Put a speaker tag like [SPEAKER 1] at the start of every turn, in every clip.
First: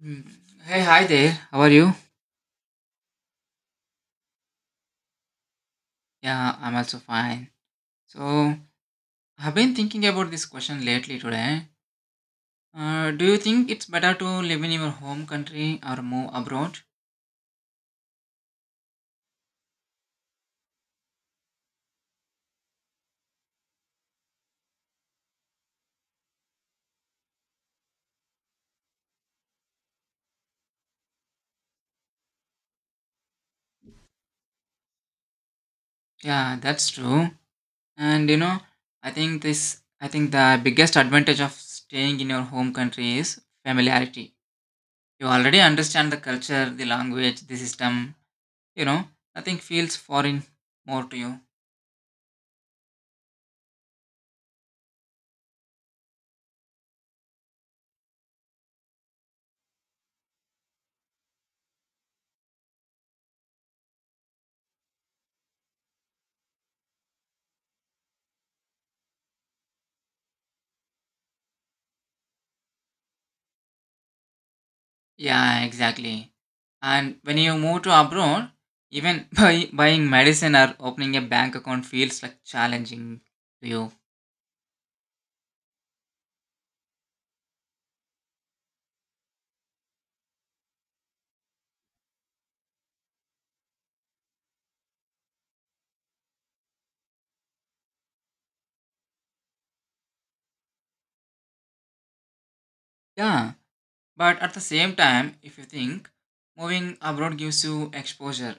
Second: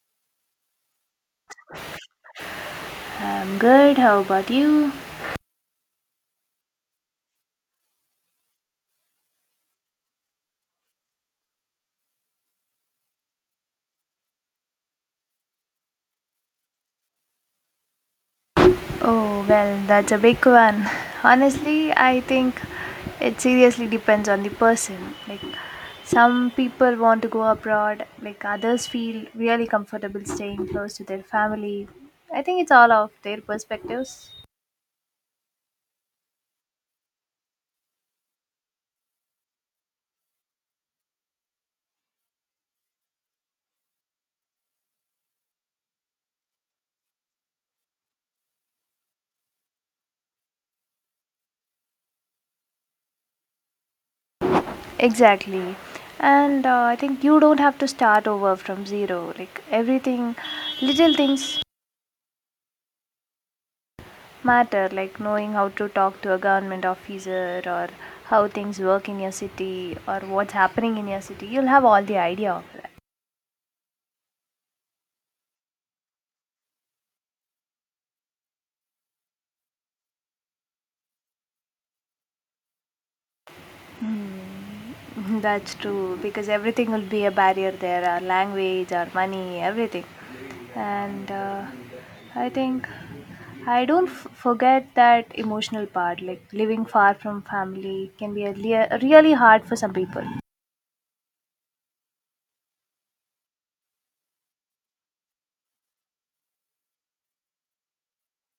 [SPEAKER 1] Hmm. Hey, hi there. How are you?
[SPEAKER 2] I'm good. How about you?
[SPEAKER 1] Yeah, I'm also fine. So, I've been thinking about this question lately today. Do you think it's better to live in your home country or move abroad?
[SPEAKER 2] Oh, well, that's a big one. Honestly, I think it seriously depends on the person. Like, some people want to go abroad, others feel really comfortable staying close to their family. I think it's all of their perspectives.
[SPEAKER 1] Yeah, that's true. And you know, I think the biggest advantage of staying in your home country is familiarity. You already understand the culture, the language, the system. You know, nothing feels foreign more to you.
[SPEAKER 2] Exactly. And I think you don't have to start over from zero. Like, everything, little things matter, like knowing how to talk to a government officer or how things work in your city or what's happening in your city. You'll have all the idea of that.
[SPEAKER 1] Yeah, exactly. And when you move to abroad, even buying medicine or opening a bank account feels like challenging to you.
[SPEAKER 2] That's true because everything will be a barrier there, our language, our money, everything. And I think I don't f- forget that emotional part, like living far from family can be a really hard for some people.
[SPEAKER 1] Yeah, but at the same time, if you think moving abroad gives you exposure,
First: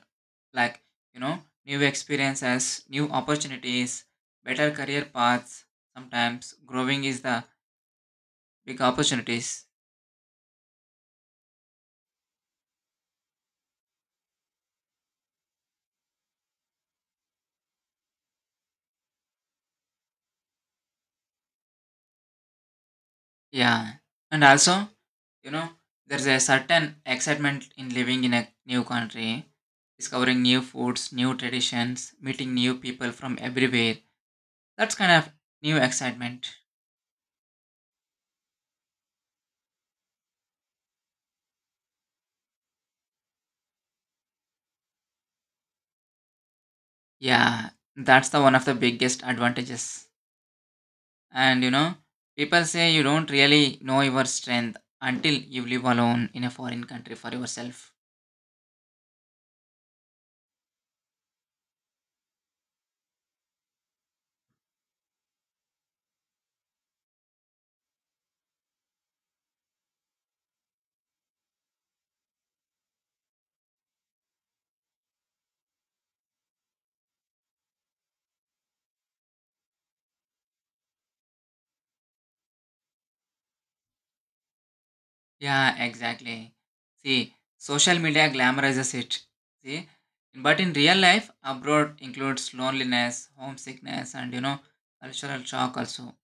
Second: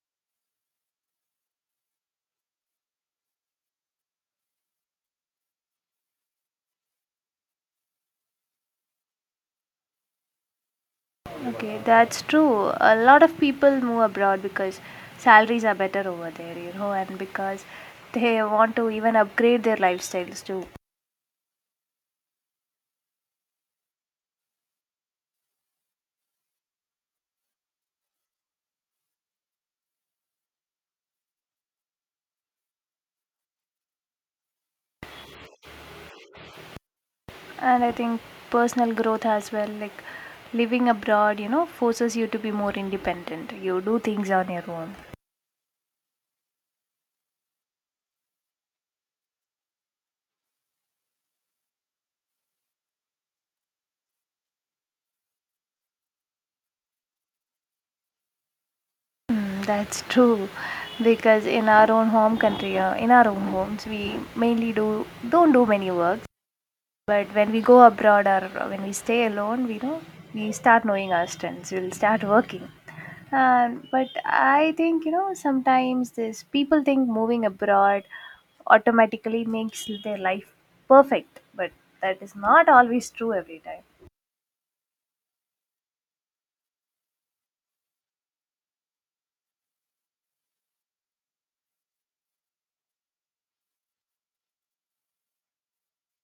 [SPEAKER 1] like you know, new experiences, new opportunities, better career paths. Sometimes growing is the big opportunities.
[SPEAKER 2] Okay, that's true. A lot of people move abroad because salaries are better over there, you know, and because they want to even upgrade their lifestyles too.
[SPEAKER 1] Yeah, and also you know, there's a certain excitement in living in a new country discovering new foods, new traditions, meeting new people from everywhere. That's kind of new excitement.
[SPEAKER 2] And I think personal growth as well, like living abroad, you know, forces you to be more independent. You do things on your own.
[SPEAKER 1] Yeah, that's the one of the biggest advantages. And you know, people say you don't really know your strength until you live alone in a foreign country for yourself.
[SPEAKER 2] Mm, that's true because in our own home country, in our own homes we mainly do don't do many work. But when we go abroad or when we stay alone, we know, we start knowing our strengths. We'll start working. But I think, you know, sometimes this people think moving abroad automatically makes their life perfect, but that is not always true every time.
[SPEAKER 1] Yeah, exactly. See, social media glamorizes it. See, but in real life, abroad includes loneliness, homesickness, and you know, cultural shock also.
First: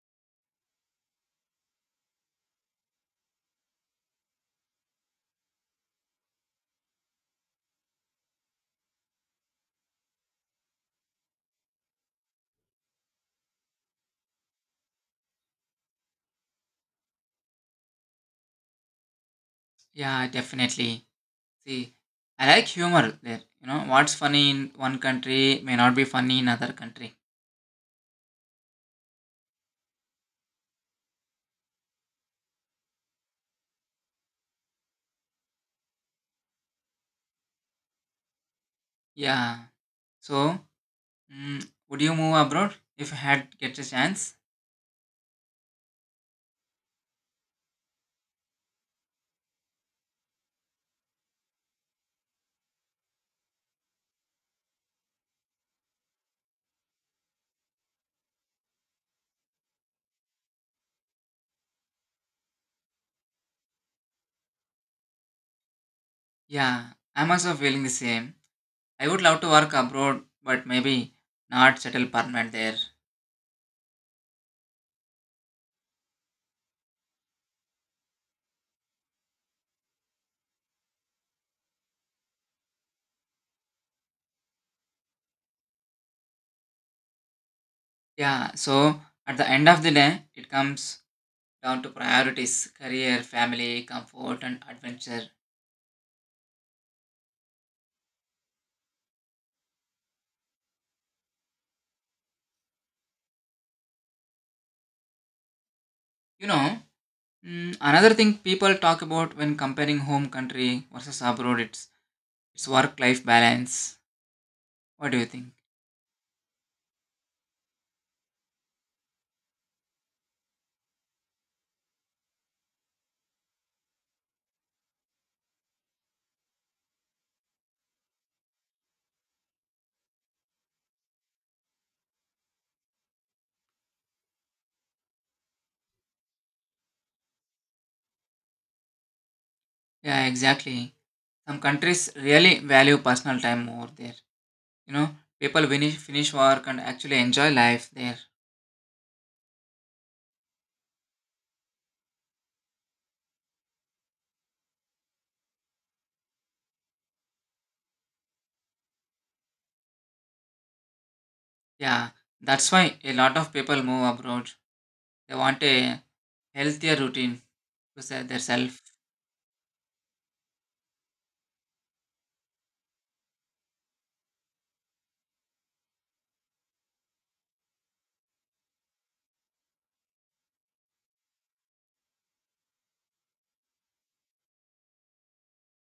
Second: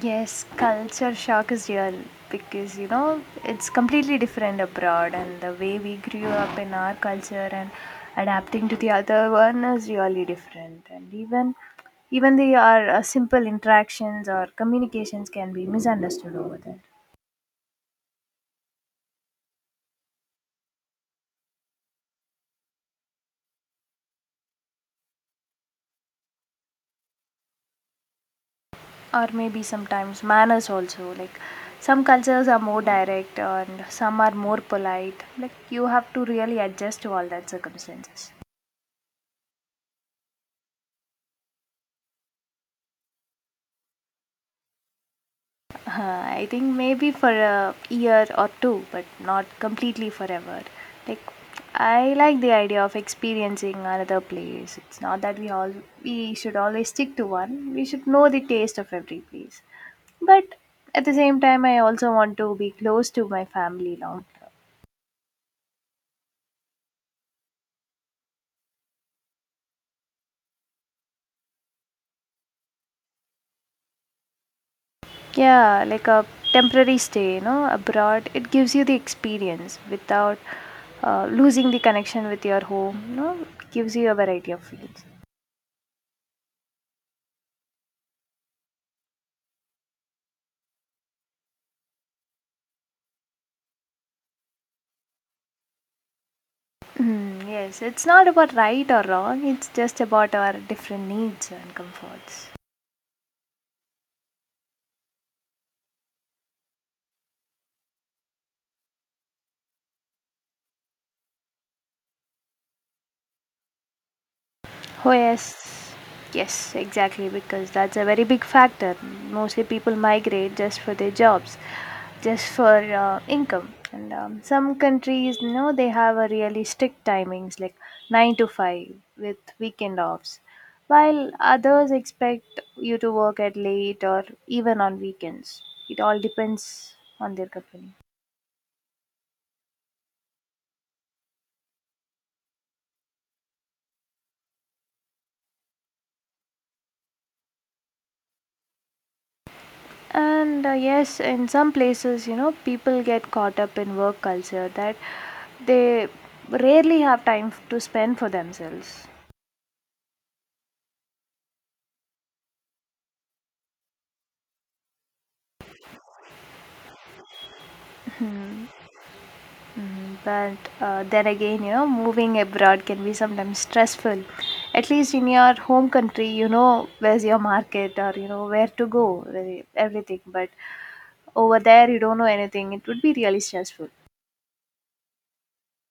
[SPEAKER 2] Yes, culture shock is real because, you know, it's completely different abroad, and the way we grew up in our culture and adapting to the other one is really different. And even the our simple interactions or communications can be misunderstood over there.
[SPEAKER 1] Yeah, definitely. See, I like humor there. You know, what's funny in one country may not be funny in another country.
[SPEAKER 2] Or maybe sometimes manners also. Like, some cultures are more direct, and some are more polite. Like, you have to really adjust to all that circumstances.
[SPEAKER 1] Yeah. So, would you move abroad if you had get a chance?
[SPEAKER 2] I think maybe for a year or two, but not completely forever. Like, I like the idea of experiencing another place. It's not that we should always stick to one. We should know the taste of every place. But at the same time, I also want to be close to my family long term.
[SPEAKER 1] Yeah, I'm also feeling the same. I would love to work abroad, but maybe not settle permanent there.
[SPEAKER 2] Yeah, like a temporary stay, you know, abroad. It gives you the experience without losing the connection with your home. You know, it gives you a variety of feelings.
[SPEAKER 1] Yeah. So at the end of the day, it comes down to priorities: career, family, comfort, and adventure.
[SPEAKER 2] Mm, yes, it's not about right or wrong, it's just about our different needs and comforts.
[SPEAKER 1] You know, another thing people talk about when comparing home country versus abroad, It's work life balance. What
[SPEAKER 2] Oh,
[SPEAKER 1] do you think?
[SPEAKER 2] yes, yes, exactly, because that's a very big factor. Mostly people migrate just for their jobs, just for income. And Some countries, you know, they have a really strict timings like 9 to 5 with weekend offs, while others expect you to work at late or even on weekends. It all depends on their company.
[SPEAKER 1] Yeah, exactly. Some countries really value personal time more there. You know, finish work and actually enjoy life there.
[SPEAKER 2] And Yes, in some places, you know, people get caught up in work culture that they rarely have time to spend for themselves.
[SPEAKER 1] Yeah, that's why a lot of people move abroad. They want a healthier routine to serve their self.
[SPEAKER 2] Mm. But then again, you know, moving abroad can be sometimes stressful. At least in your home country, you know where's your market or you know where to go, everything. But over there, you don't know anything. It would be really stressful.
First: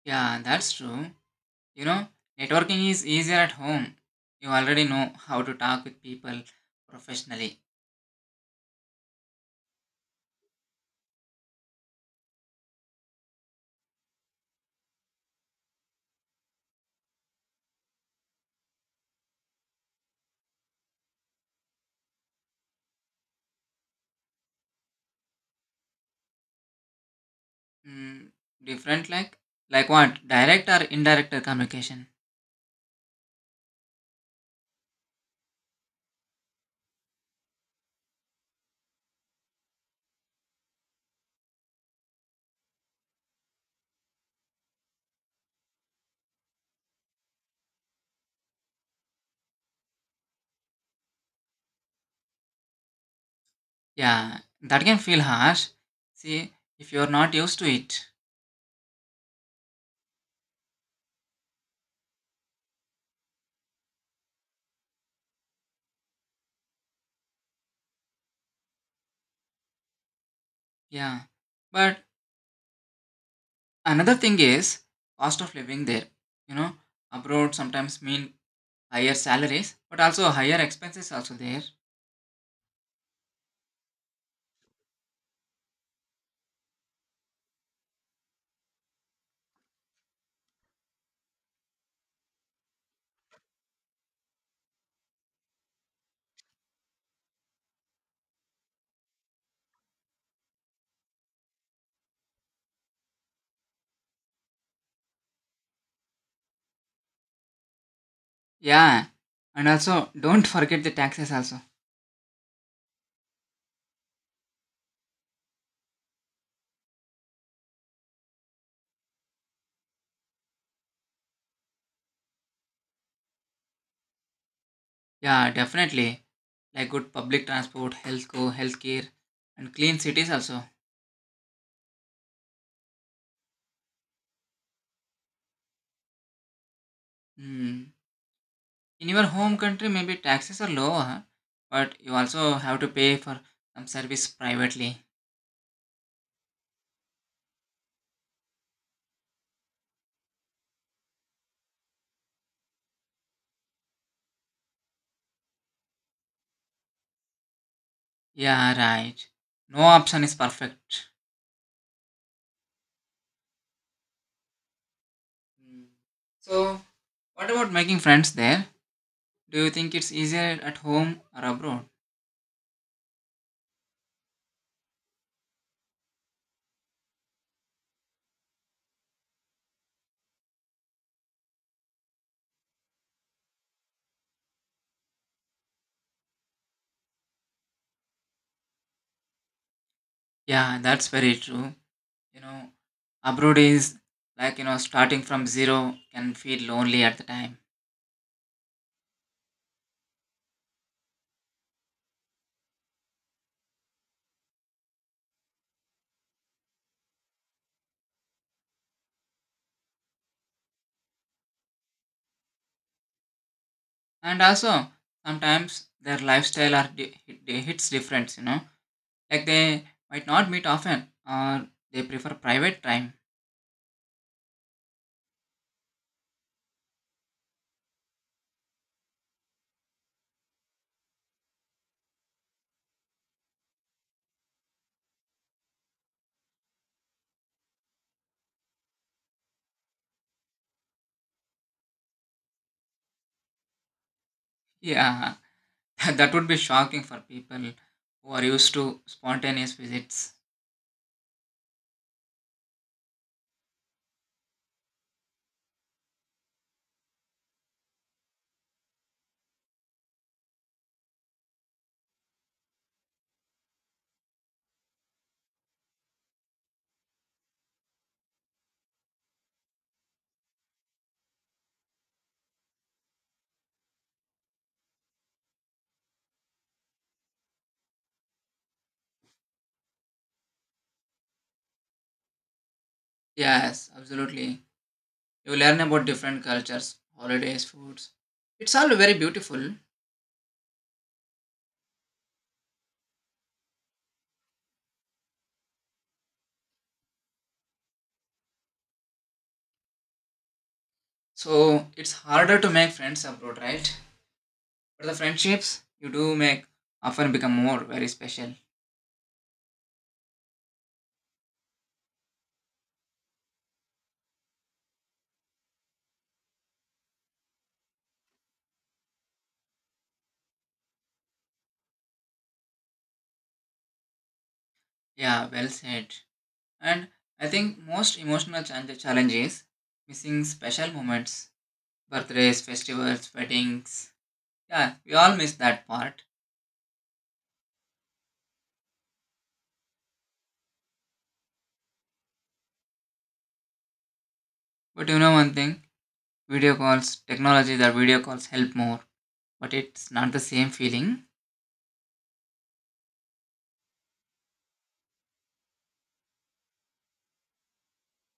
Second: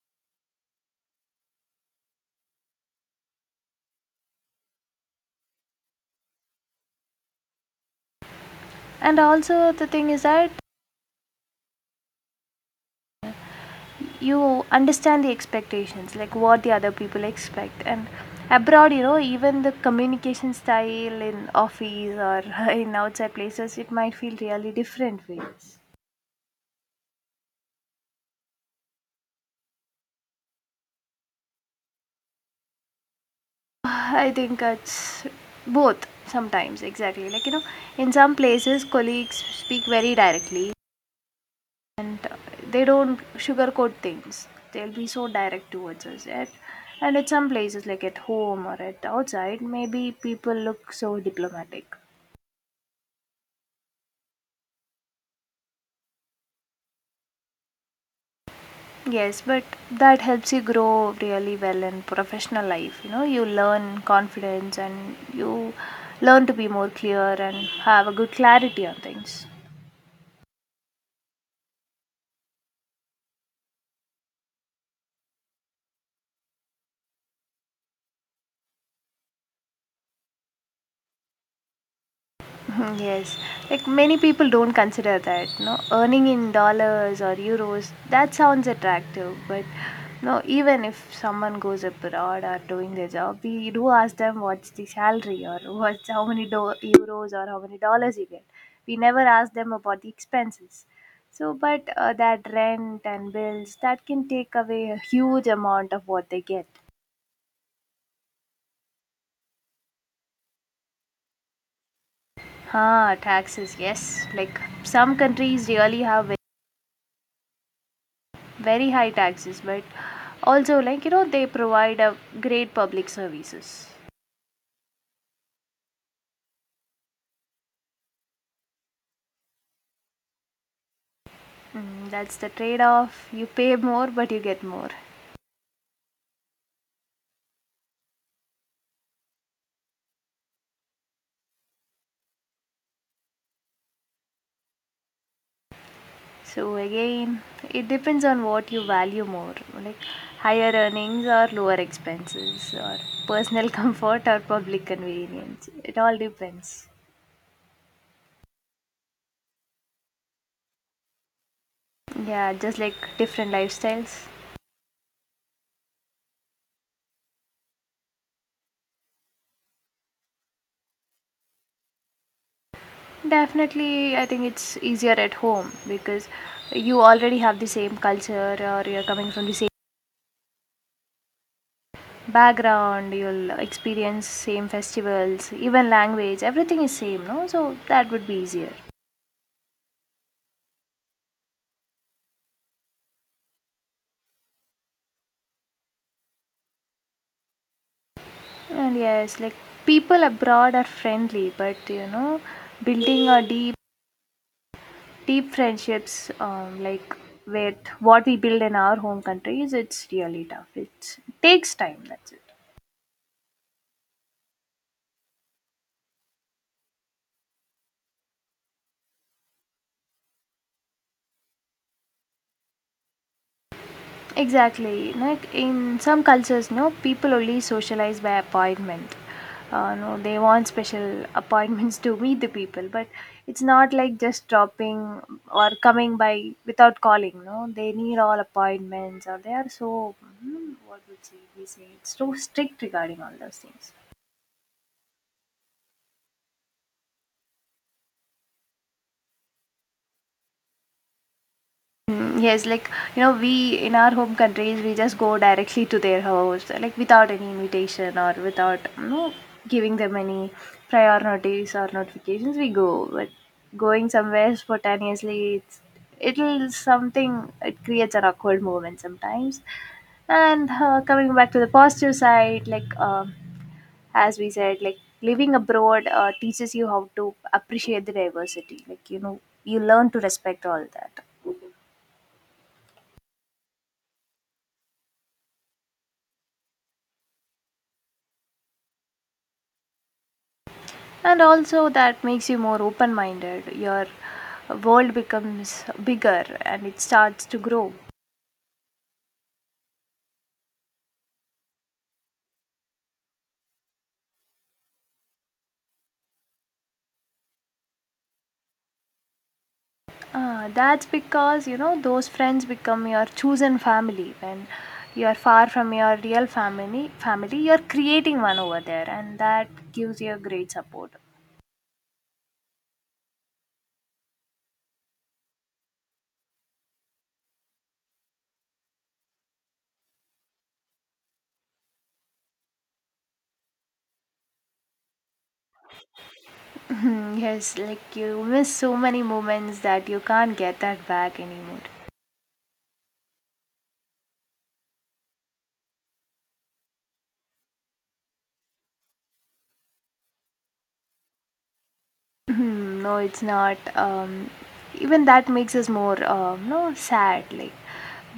[SPEAKER 1] Yeah, that's true. You know, networking is easier at home. You already know how to talk with people professionally.
[SPEAKER 2] And also, the thing is that you understand the expectations, like what the other people expect. And abroad, you know, even the communication style in office or in outside places, it might feel really different ways.
[SPEAKER 1] Mm, different like what? Direct or indirect communication?
[SPEAKER 2] I think it's both sometimes, exactly. Like, you know, in some places colleagues speak very directly, and they don't sugarcoat things, they'll be so direct towards us, and at some places like at home or at outside maybe people look so diplomatic.
[SPEAKER 1] Yeah, that can feel harsh. See, if you're not used to it.
[SPEAKER 2] Yes, but that helps you grow really well in professional life. You know, you learn confidence and you learn to be more clear and have a good clarity on things.
[SPEAKER 1] Yeah. But another thing is cost of living there. You know, abroad sometimes mean higher salaries, but also higher expenses also there.
[SPEAKER 2] Mhm. Yes, like many people don't consider that. No, earning in dollars or euros, that sounds attractive, but no, even if someone goes abroad or doing their job, we do ask them what's the salary or what's how many euros or how many dollars you get. We never ask them about the expenses. So, but that rent and bills that can take away a huge amount of what they get.
[SPEAKER 1] Yeah. And also don't forget the taxes also.
[SPEAKER 2] Ah, taxes, yes. Like, some countries really have very high taxes, but also, like, you know, they provide a great public services.
[SPEAKER 1] Yeah, definitely. Like good public transport, healthcare, and clean cities also.
[SPEAKER 2] Mm, that's the trade off, you pay more but you get more.
[SPEAKER 1] Hmm. In your home country, maybe taxes are lower, but you also have to pay for some service privately.
[SPEAKER 2] So again, it depends on what you value more, like higher earnings or lower expenses or personal comfort or public convenience. It all depends.
[SPEAKER 1] Yeah, right. No option is perfect.
[SPEAKER 2] Yeah, just like different lifestyles.
[SPEAKER 1] Mm. So, what about making friends there? Do you think it's easier at home or abroad?
[SPEAKER 2] Definitely, I think it's easier at home because you already have the same culture or you're coming from the same background. You'll experience same festivals, even language, everything is same, no? So that would be easier.
[SPEAKER 1] Yeah, that's very true. You know, abroad is like, you know, starting from zero can feel lonely at the time.
[SPEAKER 2] And yes, like people abroad are friendly, but you know, building a deep friendships, like with what we build in our home countries, it's really tough. It takes time, that's it.
[SPEAKER 1] And also, sometimes their lifestyle are hits different, you know. Like they might not meet often or they prefer private time.
[SPEAKER 2] Exactly. You know, like in some cultures, no, people only socialize by appointment. No, they want special appointments to meet the people, but it's not like just dropping or coming by without calling. No, they need all appointments, or they are so, mm, what would say, we say it's so strict regarding all those things.
[SPEAKER 1] Yeah, that would be shocking for people who are used to spontaneous visits.
[SPEAKER 2] Mm, yes, like, you know, we in our home countries we just go directly to their house, like without any invitation or without, you know, giving them any prior notice or notifications. We go, but going somewhere spontaneously, it'll something, it creates an awkward moment sometimes. And coming back to the positive side, like, as we said, like living abroad teaches you how to appreciate the diversity. Like, you know, you learn to respect all that.
[SPEAKER 1] Yes, absolutely. You learn about different cultures, holidays, foods. It's all very beautiful.
[SPEAKER 2] And also that makes you more open minded, your world becomes bigger and it starts to grow.
[SPEAKER 1] So it's harder to make friends abroad, right? But the friendships you do make often become more very special.
[SPEAKER 2] Ah, that's because, you know, those friends become your chosen family. When you are far from your real family, you're creating one over there, and that gives you a great support.
[SPEAKER 1] Yeah, well said. And I think most emotional challenge is missing special moments, birthdays, festivals, weddings. Yeah, we all miss that part.
[SPEAKER 2] Yes, like you miss so many moments that you can't get that back anymore.
[SPEAKER 1] But you know one thing, video calls, technology that video calls help more, but it's not the same feeling.
[SPEAKER 2] Hmm, no, it's not. Even that makes us more, no, sad. Like,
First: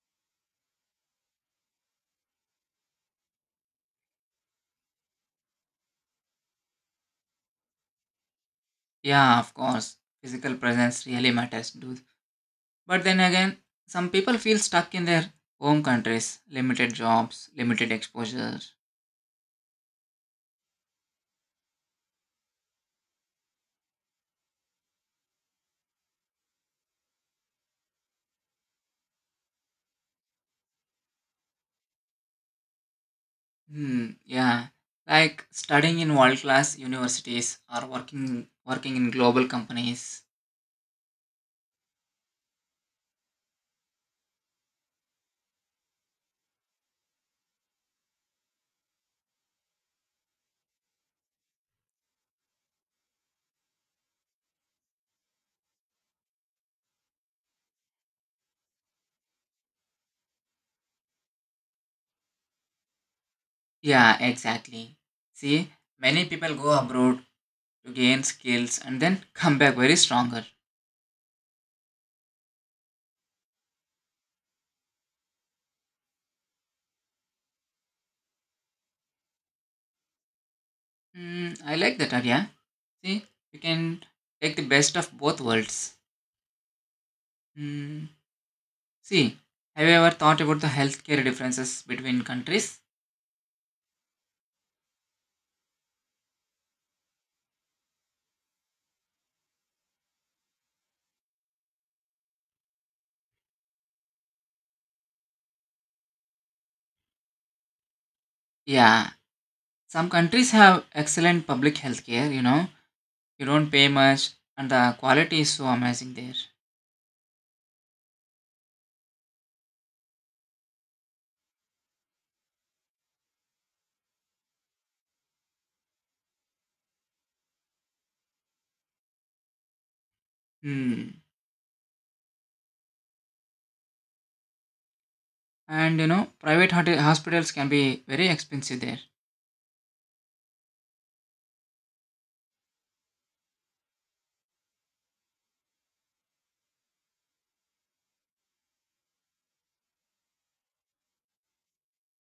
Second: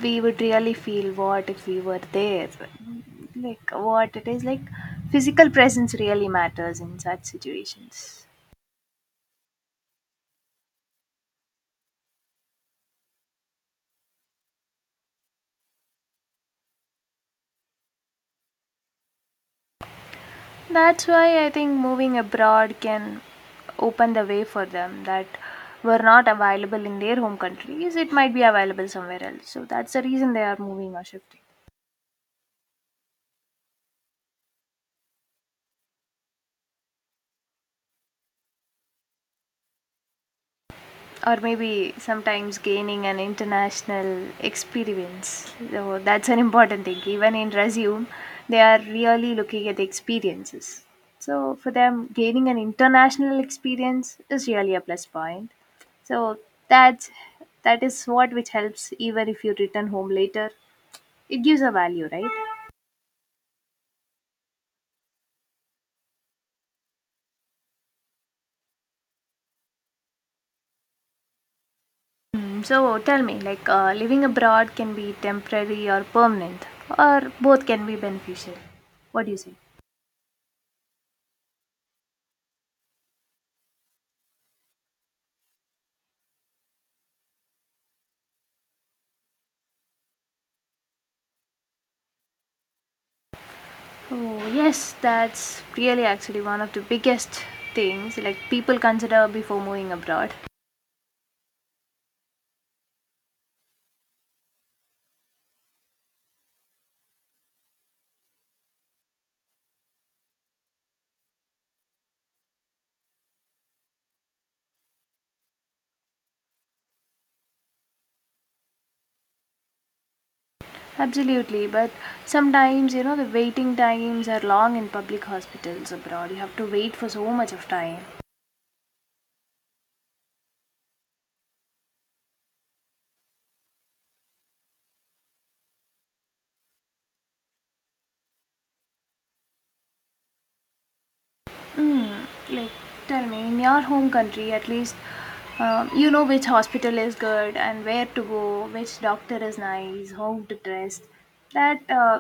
[SPEAKER 2] we would really feel what if we were there. Like, what it is like, physical presence really matters in such situations.
[SPEAKER 1] Yeah, of course. Physical presence really matters, dude. But then again, some people feel stuck in their home countries, limited jobs, limited exposure.
[SPEAKER 2] That's why I think moving abroad can open the way for them that were not available in their home countries. It might be available somewhere else. So that's the reason they are moving or shifting.
[SPEAKER 1] Hmm, yeah. Like studying in world class universities or working in global companies.
[SPEAKER 2] Or maybe sometimes gaining an international experience. So that's an important thing. Even in resume, they are really looking at the experiences. So for them, gaining an international experience is really a plus point. So that that is what which helps even if you return home later. It gives a value, right?
[SPEAKER 1] Yeah, exactly. See, many people go abroad to gain skills and then come back very stronger.
[SPEAKER 2] Mm, so tell me, like, living abroad can be temporary or permanent, or both can be beneficial. What do you say?
[SPEAKER 1] Hmm, I like that idea. See, you can take the best of both worlds. Hmm. See, have you ever thought about the healthcare differences between countries?
[SPEAKER 2] Oh, yes, that's really actually one of the biggest things, like people consider before moving abroad.
[SPEAKER 1] Yeah, some countries have excellent public healthcare, you know, you don't pay much and the quality is so amazing there.
[SPEAKER 2] Absolutely, but sometimes, you know, the waiting times are long in public hospitals abroad. You have to wait for so much of time.
[SPEAKER 1] Hmm. And you know, private hospitals can be very expensive there.
[SPEAKER 2] Like, tell me, in your home country, at least, you know which hospital is good and where to go, which doctor is nice, how to dress. That uh,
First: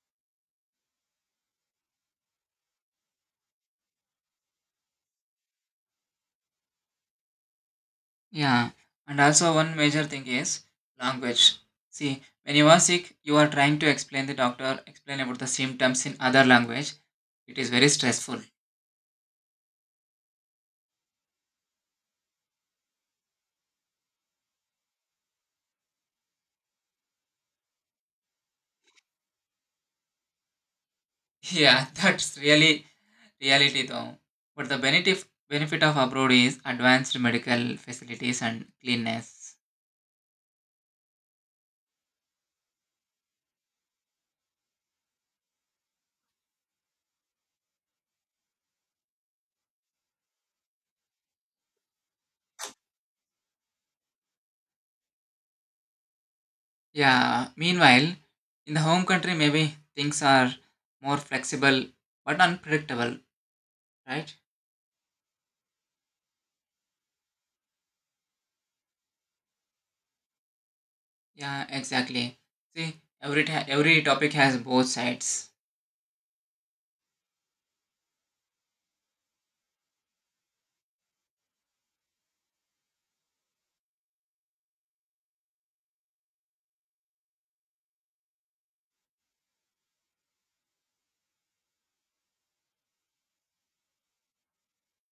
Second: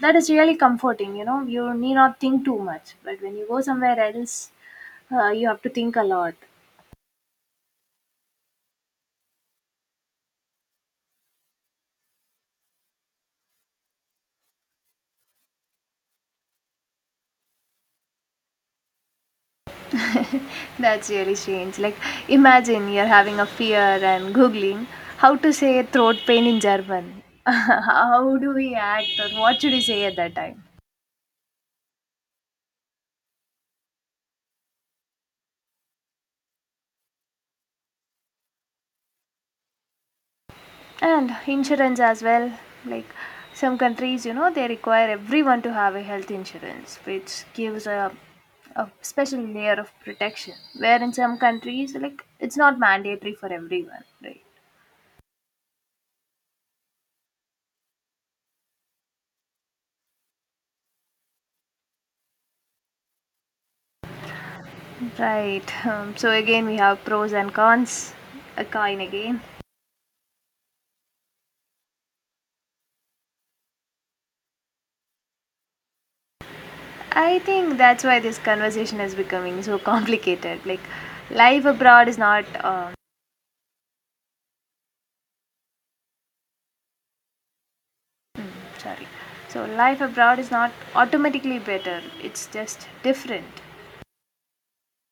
[SPEAKER 2] that is really comforting. You know, you need not think too much. But when you go somewhere else, you have to think a lot.
[SPEAKER 1] Yeah, and also one major thing is language. See, when you are sick, you are trying to explain the doctor, explain about the symptoms in other language. It is very stressful.
[SPEAKER 2] That's really strange. Like, imagine you're having a fear and googling how to say throat pain in German. How do we act, or what should we say at that time?
[SPEAKER 1] Yeah, that's really reality though, but the benefit of abroad is advanced medical facilities and cleanness.
[SPEAKER 2] And insurance as well. Like, some countries, you know, they require everyone to have a health insurance, which gives a special layer of protection. Where in some countries, like, it's not mandatory for everyone, right?
[SPEAKER 1] Yeah, meanwhile in the home country maybe things are more flexible but unpredictable, right?
[SPEAKER 2] Right. So again, we have pros and cons. A coin again.
[SPEAKER 1] Yeah, exactly. See, every topic has both sides.
[SPEAKER 2] I think that's why this conversation is becoming so complicated. Like, life abroad is not. Sorry. So life abroad is not automatically better. It's just different.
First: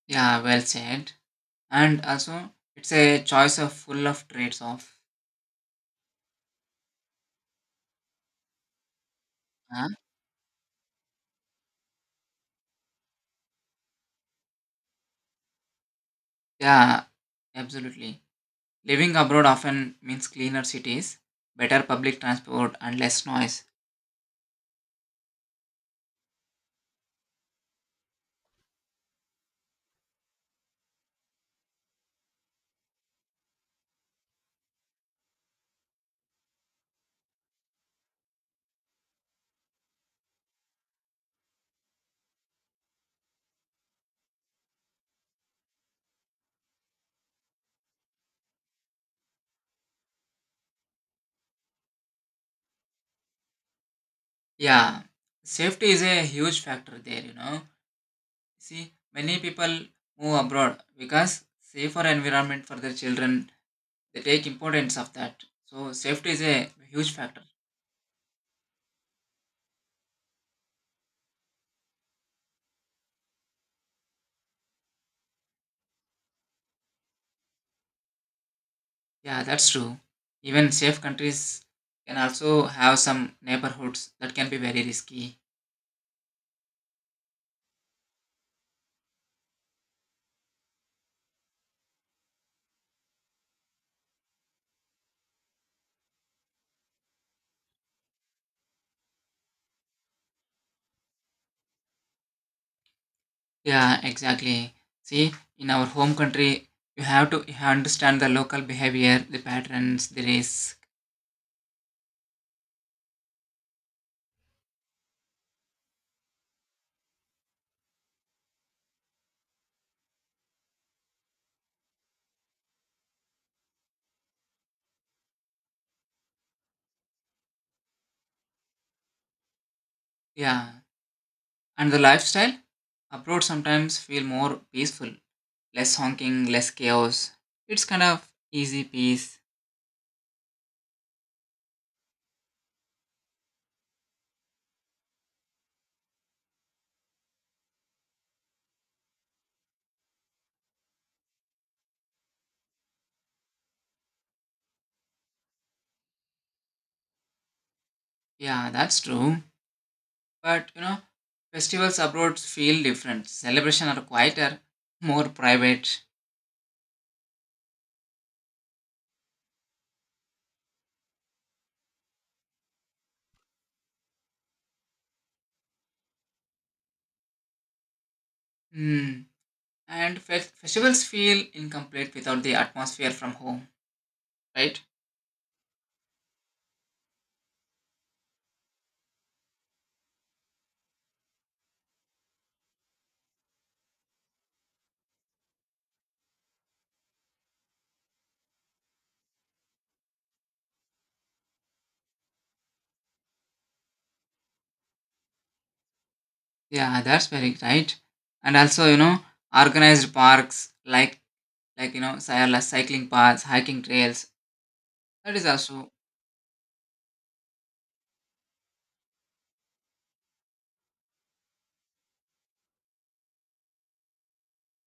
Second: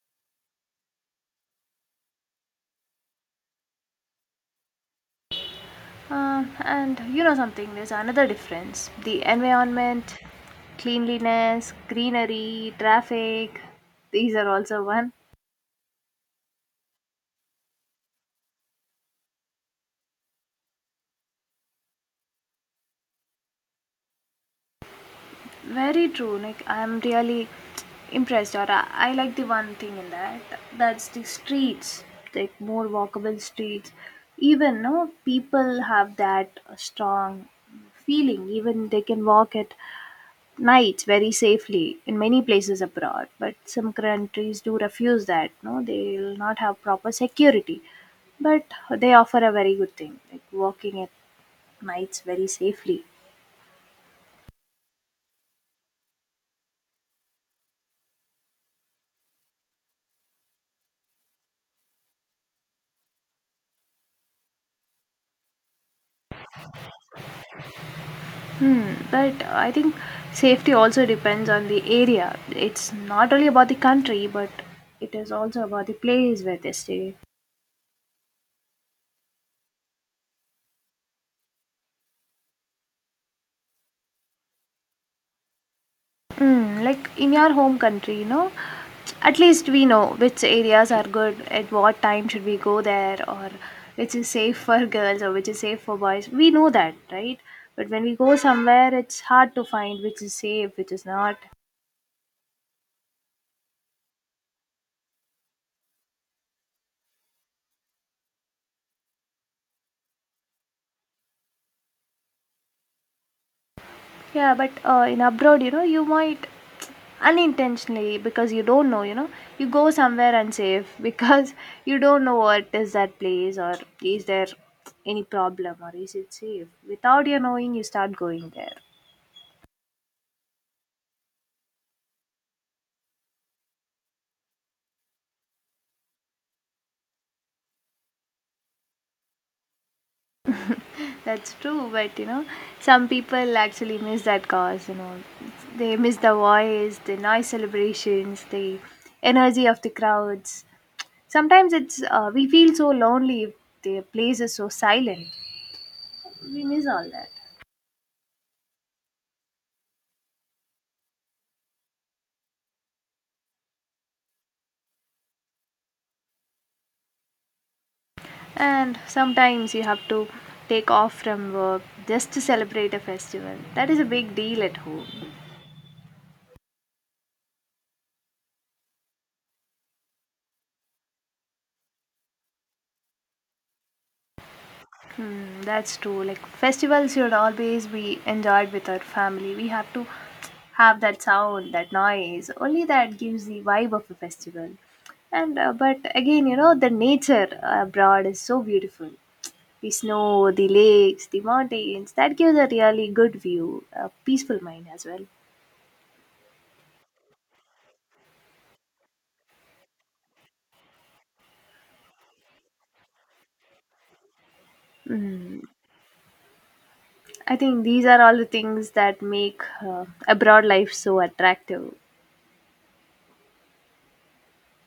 [SPEAKER 1] Yeah, well said. And also it's a choice of full of trades off.
[SPEAKER 2] And you know something, there's another difference. The
[SPEAKER 1] Huh?
[SPEAKER 2] environment, cleanliness, greenery, traffic, these are also one.
[SPEAKER 1] Yeah, absolutely. Living abroad often means cleaner cities, better public transport, and less noise.
[SPEAKER 2] Very true. Like, I'm really impressed, or I like the one thing in that. That's the streets, like more walkable streets. Even, no, people have that strong feeling, even they can walk at night very safely in many places abroad. But some countries do refuse that, no, they'll not have proper security. But they offer a very good thing, like walking at nights very safely.
[SPEAKER 1] Yeah, safety is a huge factor there, you know. See, many people move abroad because safer environment for their children, they take importance of that. So safety is a huge factor.
[SPEAKER 2] Hmm. But I think safety also depends on the area. It's not only about the country but it is also about the place where they stay.
[SPEAKER 1] Yeah, that's true. Even safe countries can also have some neighborhoods that can be very risky.
[SPEAKER 2] Mm, like in your home country, you know, at least we know which areas are good, at what time should we go there, or which is safe for girls or which is safe for boys. We know that, right? But when we go somewhere, it's hard to find which is safe, which is not.
[SPEAKER 1] Yeah, exactly. See, in our home country, you have understand the local behavior, the patterns, the risk.
[SPEAKER 2] Yeah, but in abroad, you know, you might unintentionally because you don't know, you go somewhere unsafe because you don't know what is that place or is there any problem or is it safe. Without your knowing, you start going there.
[SPEAKER 1] Yeah, and the lifestyle abroad sometimes feel more peaceful, less honking, less chaos. It's kind of easy peace.
[SPEAKER 2] That's true, but you know, some people actually miss that cause, you know, they miss the voice, the noise celebrations, the energy of the crowds. Sometimes it's we feel so lonely if the place is so silent. We miss all that.
[SPEAKER 1] Yeah, that's true. But you know, festivals abroad feel different. Celebration are quieter, more private.
[SPEAKER 2] And sometimes you have to take off from work just to celebrate a festival. That is a big deal at home.
[SPEAKER 1] Hmm. And festivals feel incomplete without the atmosphere from home, right?
[SPEAKER 2] Hmm, that's true. Like festivals should always be enjoyed with our family. We have to have that sound, that noise. Only that gives the vibe of a festival. And but again, you know, the nature abroad is so beautiful. The snow, the lakes, the mountains. That gives a really good view, a peaceful mind as well.
[SPEAKER 1] Yeah, that's very right. And also, you know, organized parks like you know, cycling paths, hiking trails. That is
[SPEAKER 2] Mm,
[SPEAKER 1] also.
[SPEAKER 2] I think these are all the things that make abroad life so attractive.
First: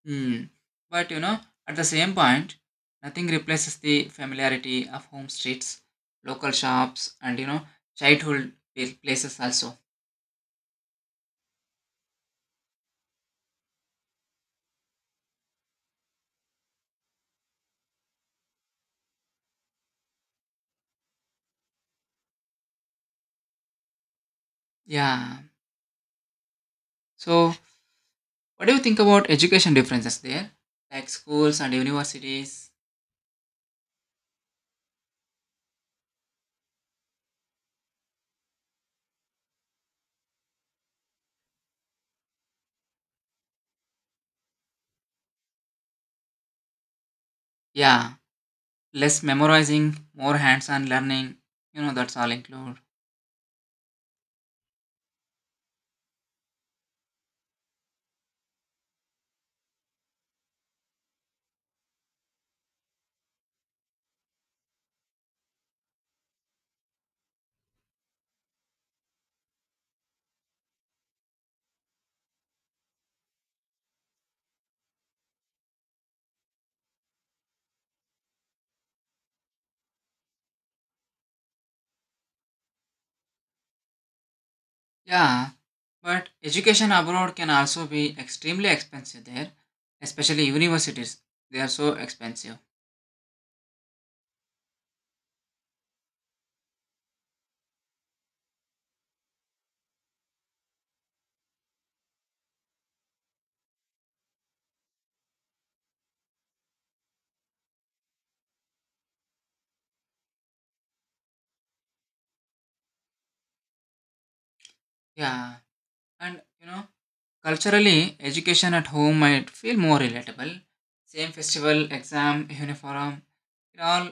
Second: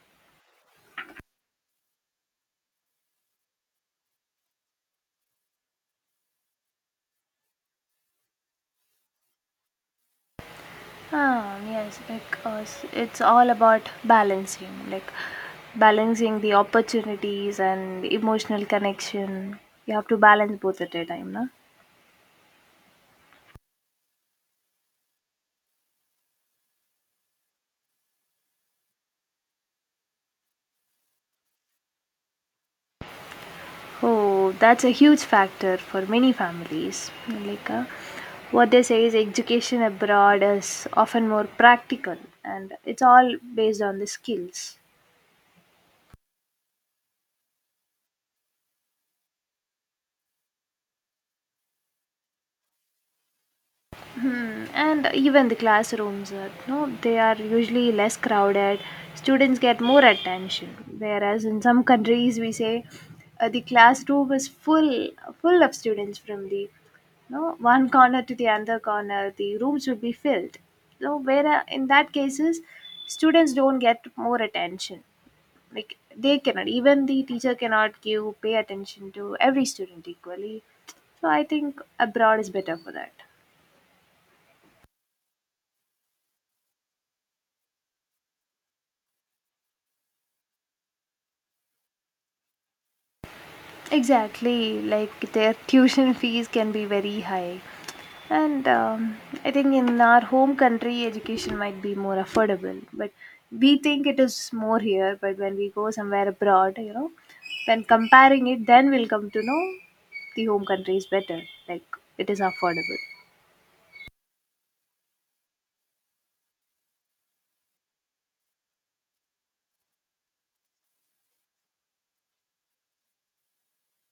[SPEAKER 1] Hmm. But you know, at the same point, nothing replaces the familiarity of home streets, local shops, and you know, childhood places also.
[SPEAKER 2] Ah, yes, because it's all about balancing, like balancing the opportunities and emotional connection. You have to balance both at a time, na?
[SPEAKER 1] Yeah. So, what do you think about education differences there? Like schools and universities?
[SPEAKER 2] Oh, that's a huge factor for many families. Like, what they say is education abroad is often more practical and it's all based on the skills.
[SPEAKER 1] Yeah. Less memorizing, more hands on learning. You know, that's all include.
[SPEAKER 2] Hmm, and even the classrooms, no, they are usually less crowded. Students get more attention, whereas in some countries we say the classroom is full, full of students from the no one corner to the other corner. The rooms will be filled. So where in that cases, students don't get more attention. Like they cannot, even the teacher cannot give pay attention to every student equally. So I think abroad is better for that.
[SPEAKER 1] Yeah. But education abroad can also be extremely expensive there, especially universities. They are so expensive.
[SPEAKER 2] Exactly, like their tuition fees can be very high. And I think in our home country, education might be more affordable, but we think it is more here. But when we go somewhere abroad, you know, when comparing it, then we'll come to know the home country is better, like it is affordable.
[SPEAKER 1] Yeah. And you know, culturally, education at home might feel more relatable. Same festival, exam, uniform, it all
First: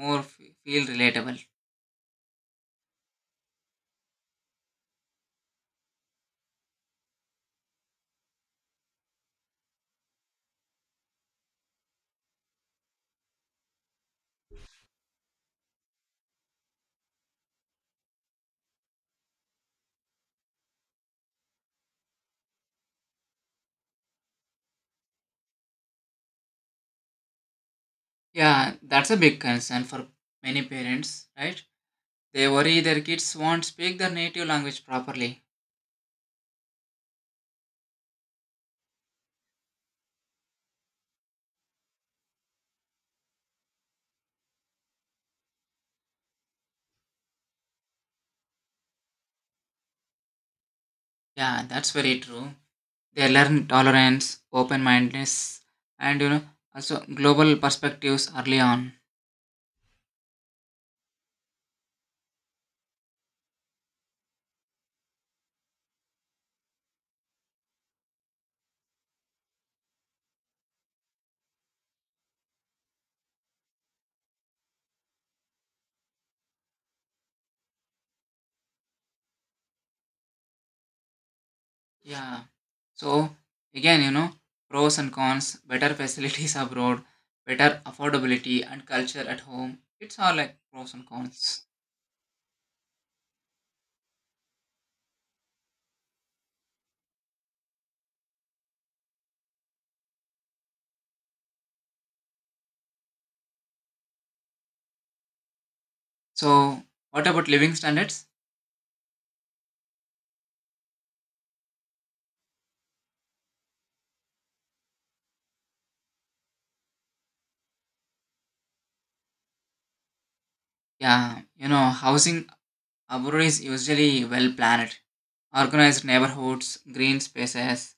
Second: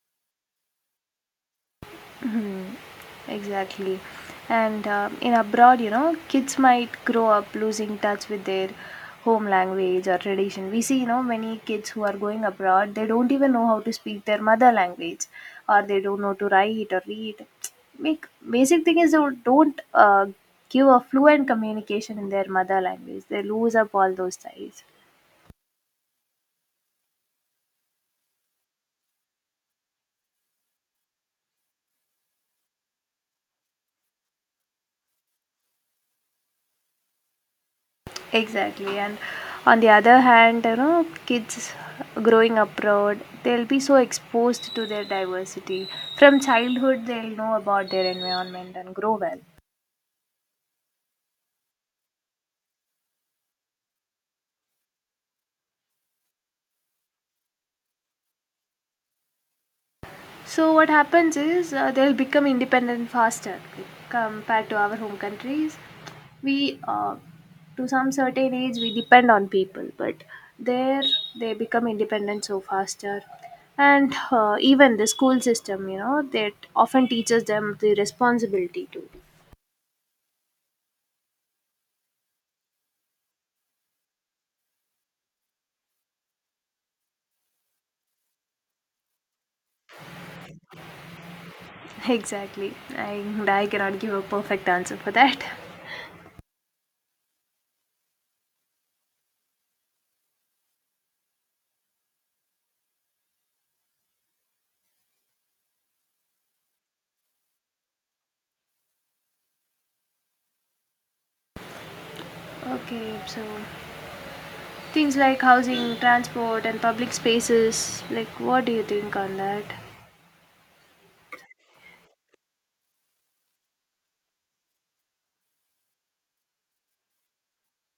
[SPEAKER 1] more f- feel relatable.
[SPEAKER 2] Exactly. And in abroad, you know, kids might grow up losing touch with their home language or tradition. We see, you know, many kids who are going abroad, they don't even know how to speak their mother language or they don't know to write or read. Make, basic thing is they don't give a fluent communication in their mother language. They lose up all those ties.
[SPEAKER 1] Yeah, that's a big concern for many parents, right? They worry their kids won't speak their native language properly.
[SPEAKER 2] Exactly, and on the other hand, you know, kids growing abroad, they'll be so exposed to their diversity. From childhood they'll know about their environment and grow well.
[SPEAKER 1] Yeah, that's very true. They learn tolerance, open mindedness, and you know, also global perspectives early on.
[SPEAKER 2] So what happens is they'll become independent faster, like compared to our home countries. We to some certain age, we depend on people, but there they become independent so faster. And even the school system, you know, that often teaches them the responsibility too.
[SPEAKER 1] Yeah. So again, you know, pros and cons, better facilities abroad, better affordability and culture at home. It's all like pros and cons.
[SPEAKER 2] Exactly. I cannot give a perfect answer for that.
[SPEAKER 1] So what about living standards?
[SPEAKER 2] Okay, so things like housing, transport, and public spaces, like what do you think on that?
[SPEAKER 1] Yeah, you know, housing abroad is usually well planned. Organized neighborhoods, green spaces,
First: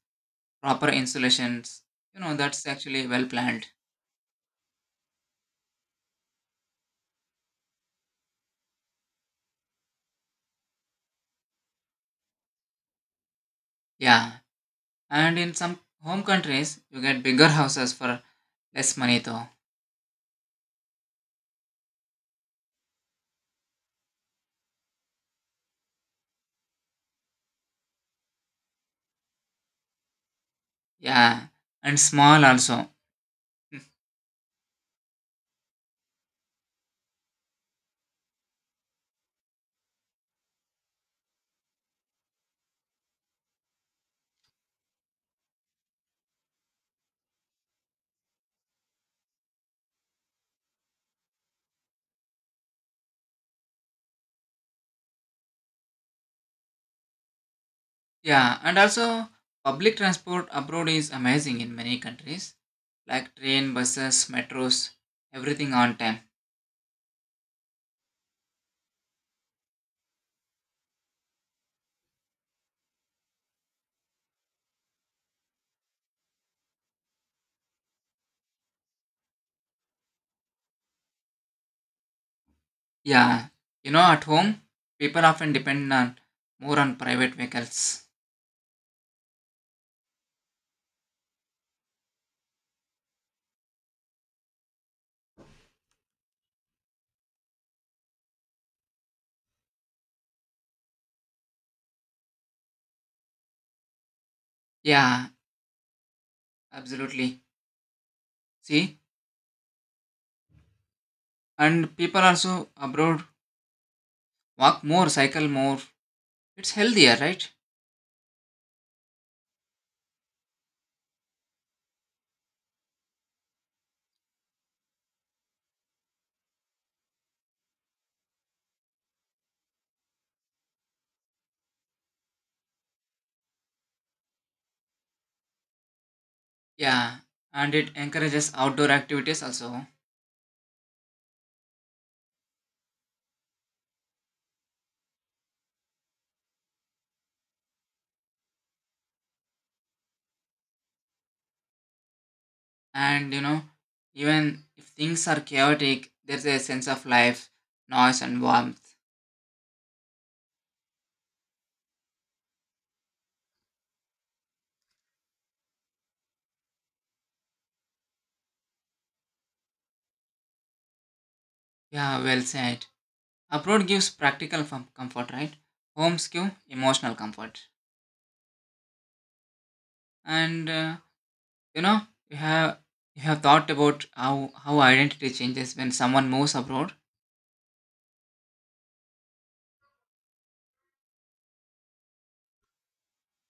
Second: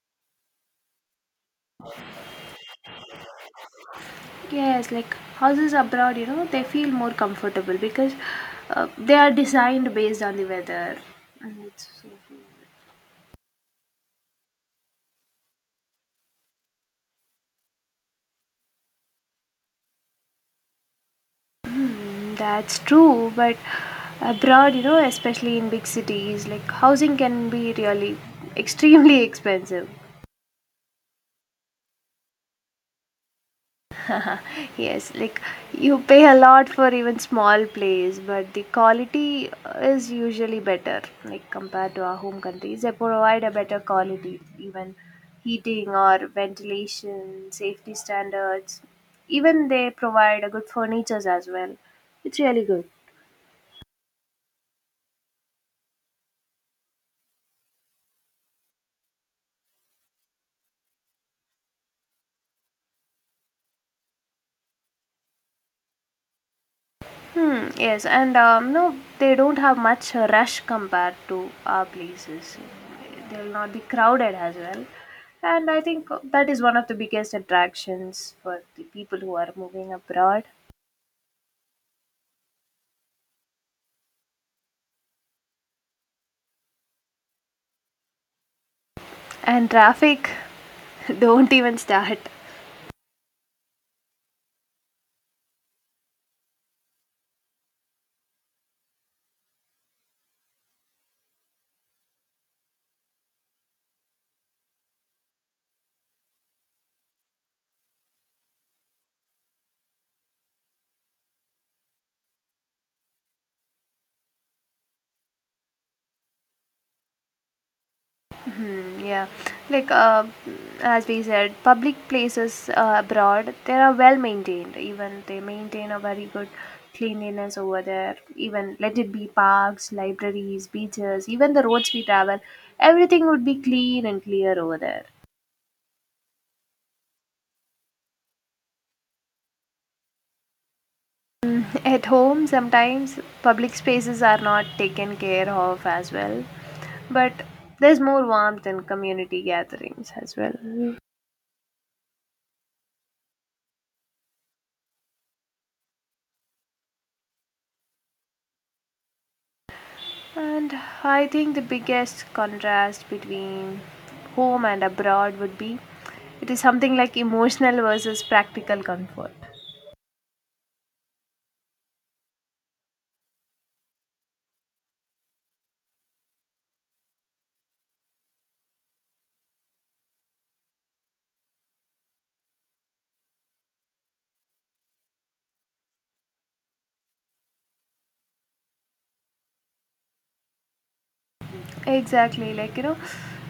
[SPEAKER 1] proper insulations, you know, that's actually well planned.
[SPEAKER 2] Yes, like houses abroad, you know, they feel more comfortable because they are designed based on the weather. And it's so-
[SPEAKER 1] Yeah. And in some home countries you get bigger houses for less money though.
[SPEAKER 2] Mm, that's true, but abroad, you know, especially in big cities, like housing can be really extremely expensive.
[SPEAKER 1] Yeah. And small also.
[SPEAKER 2] Yes, like you pay a lot for even small plays, but the quality is usually better, like compared to our home countries. They provide a better quality, even heating or ventilation, safety standards. Even they provide a good furnitures as well. It's really good.
[SPEAKER 1] Yeah, and also public transport abroad is amazing in many countries, like train, buses, metros, everything on time.
[SPEAKER 2] Hmm, yes, and they don't have much rush compared to our places. They'll not be crowded as well. And I think that is one of the biggest attractions for the people who are moving abroad.
[SPEAKER 1] Yeah, you know, at home, people often depend on more on private vehicles.
[SPEAKER 2] And traffic, don't even start.
[SPEAKER 1] Yeah, absolutely. See, and people also abroad walk more, cycle more. It's healthier, right?
[SPEAKER 2] Hmm, yeah, like as we said, public places abroad they are well maintained. Even they maintain a very good cleanliness over there. Even let it be parks, libraries, beaches, even the roads we travel, everything would be clean and clear over there.
[SPEAKER 1] Yeah, and it encourages outdoor activities also.
[SPEAKER 2] At home, sometimes public spaces are not taken care of as well, but there's more warmth in community gatherings as well.
[SPEAKER 1] And you know, even if things are chaotic, there's a sense of life, noise, and warmth.
[SPEAKER 2] And I think the biggest contrast between home and abroad would be it is something like emotional versus practical comfort.
[SPEAKER 1] Yeah, well said. Abroad gives practical comfort, right? Homes give emotional comfort. And you know, you have you have thought about how identity changes when someone moves abroad.
[SPEAKER 2] Exactly, like you know,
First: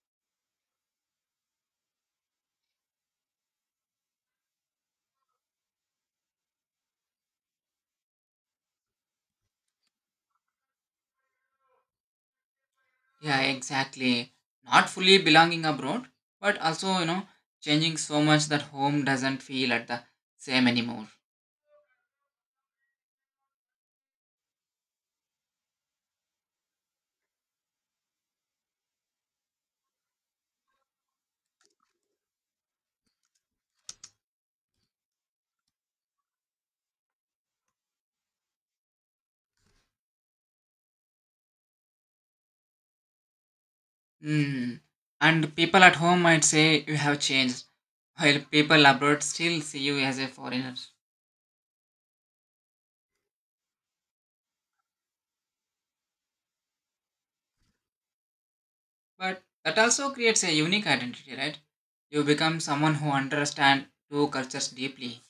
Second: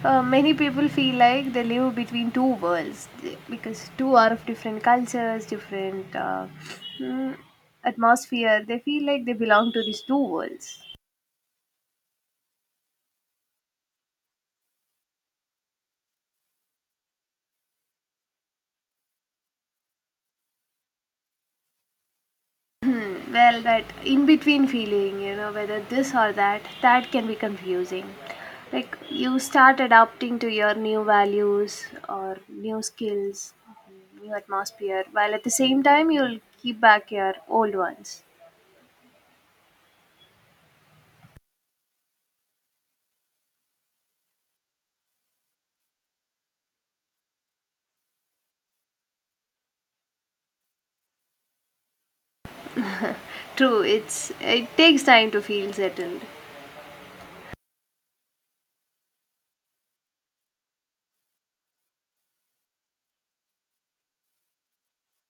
[SPEAKER 2] many people feel like they live between two worlds because two are of different cultures, different mm, atmosphere. They feel like they belong to these two worlds.
[SPEAKER 1] Yeah, exactly. Not fully belonging abroad, but also you know, changing so much that home doesn't feel at the same anymore.
[SPEAKER 2] Well, that in between feeling, you know, whether this or that, that can be confusing. Like you start adapting to your new values or new skills, new atmosphere while at the same time you'll keep back your old ones.
[SPEAKER 1] Hmm. And people at home might say you have changed, while people abroad still see you as a foreigner.
[SPEAKER 2] True, it takes time to feel settled.
[SPEAKER 1] But that also creates a unique identity, right? You become someone who understands two cultures deeply,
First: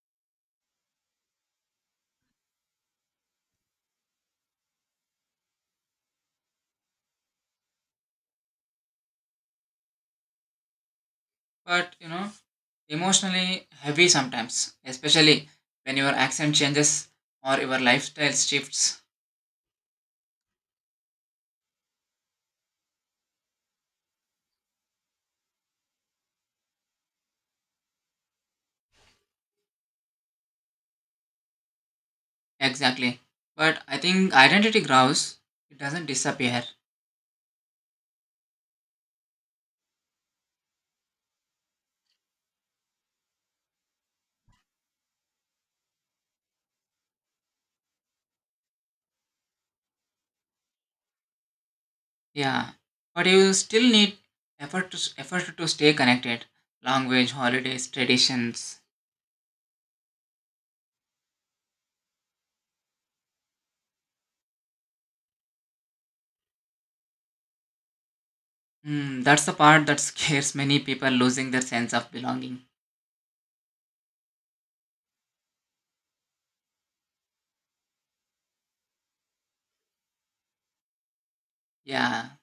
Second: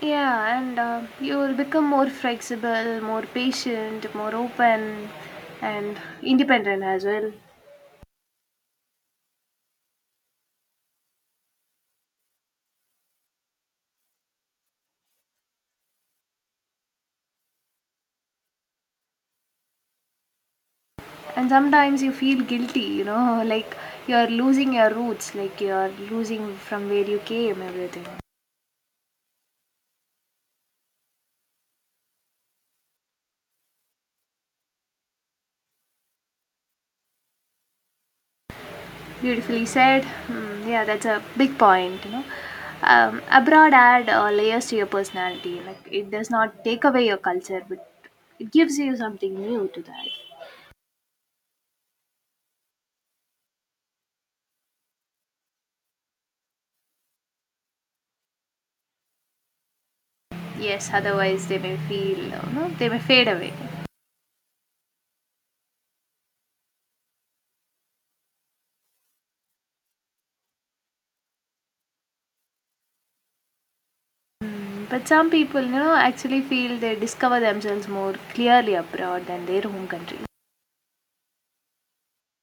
[SPEAKER 2] Yeah, and you will become more flexible, more patient, more open, and independent as well.
[SPEAKER 1] but you know, emotionally heavy sometimes, especially when your accent changes or your lifestyle shifts.
[SPEAKER 2] And sometimes you feel guilty, you know, like you're losing your roots, like you're losing from where you came, everything.
[SPEAKER 1] Exactly. But I think identity grows, it doesn't disappear.
[SPEAKER 2] Beautifully said. Mm, yeah, that's a big point, you know. Abroad add layers to your personality. Like it does not take away your culture, but it gives you something new to that.
[SPEAKER 1] Yeah. But you still need effort to stay connected. Language, holidays, traditions.
[SPEAKER 2] Yes, otherwise they may feel, you know, they may fade away.
[SPEAKER 1] Hmm, that's the part that scares many people losing their sense of belonging.
[SPEAKER 2] But some people, you know, actually feel they discover themselves more clearly abroad than their home country.
[SPEAKER 1] Yeah